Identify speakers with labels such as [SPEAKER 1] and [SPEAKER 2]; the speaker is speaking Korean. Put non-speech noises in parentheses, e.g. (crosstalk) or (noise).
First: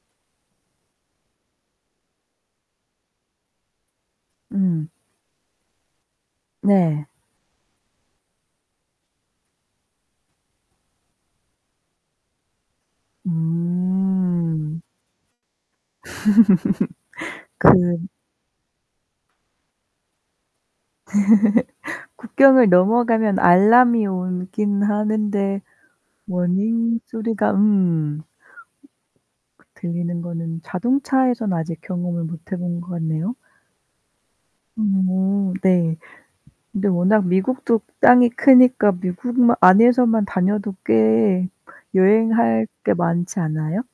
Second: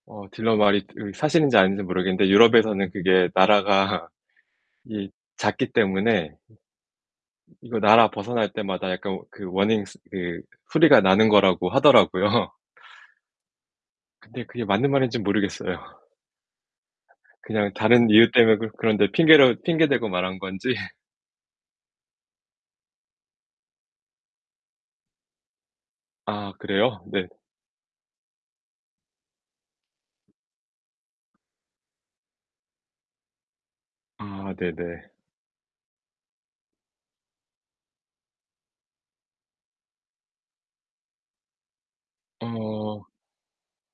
[SPEAKER 1] 어 딜러 말이 드 사실인지 아닌진 모르겠는데 유럽에서는 그게 나라가
[SPEAKER 2] 음.
[SPEAKER 1] 이 작기 때문에
[SPEAKER 2] 네.
[SPEAKER 1] 이거 나라 벗어날 때마다 약간 워 그 워닝 스 그 소리가 나는 거라고 하더라고요. 근데 그게
[SPEAKER 2] 음.
[SPEAKER 1] 맞는 말인진 모르겠어요.
[SPEAKER 2] (laughs) 그
[SPEAKER 1] 그냥 다른 이유 때문에 그 그런데 핑계로 핑계 대고 말한 건지.
[SPEAKER 2] (laughs) 국경을 넘어가면 알람이 오긴 하는데
[SPEAKER 1] 아
[SPEAKER 2] 워닝
[SPEAKER 1] 그래요? 네.
[SPEAKER 2] 소리가 음. 음. 그 들리는 거는 자동차에서는 아직 경험을 못해 본 것 같네요.
[SPEAKER 1] 아 네 네.
[SPEAKER 2] 음 네. 근데 워낙 미국도 땅이 크니까 미국 마 안에서만 다녀도 꽤 여행할 게
[SPEAKER 1] 어.
[SPEAKER 2] 많지 않아요?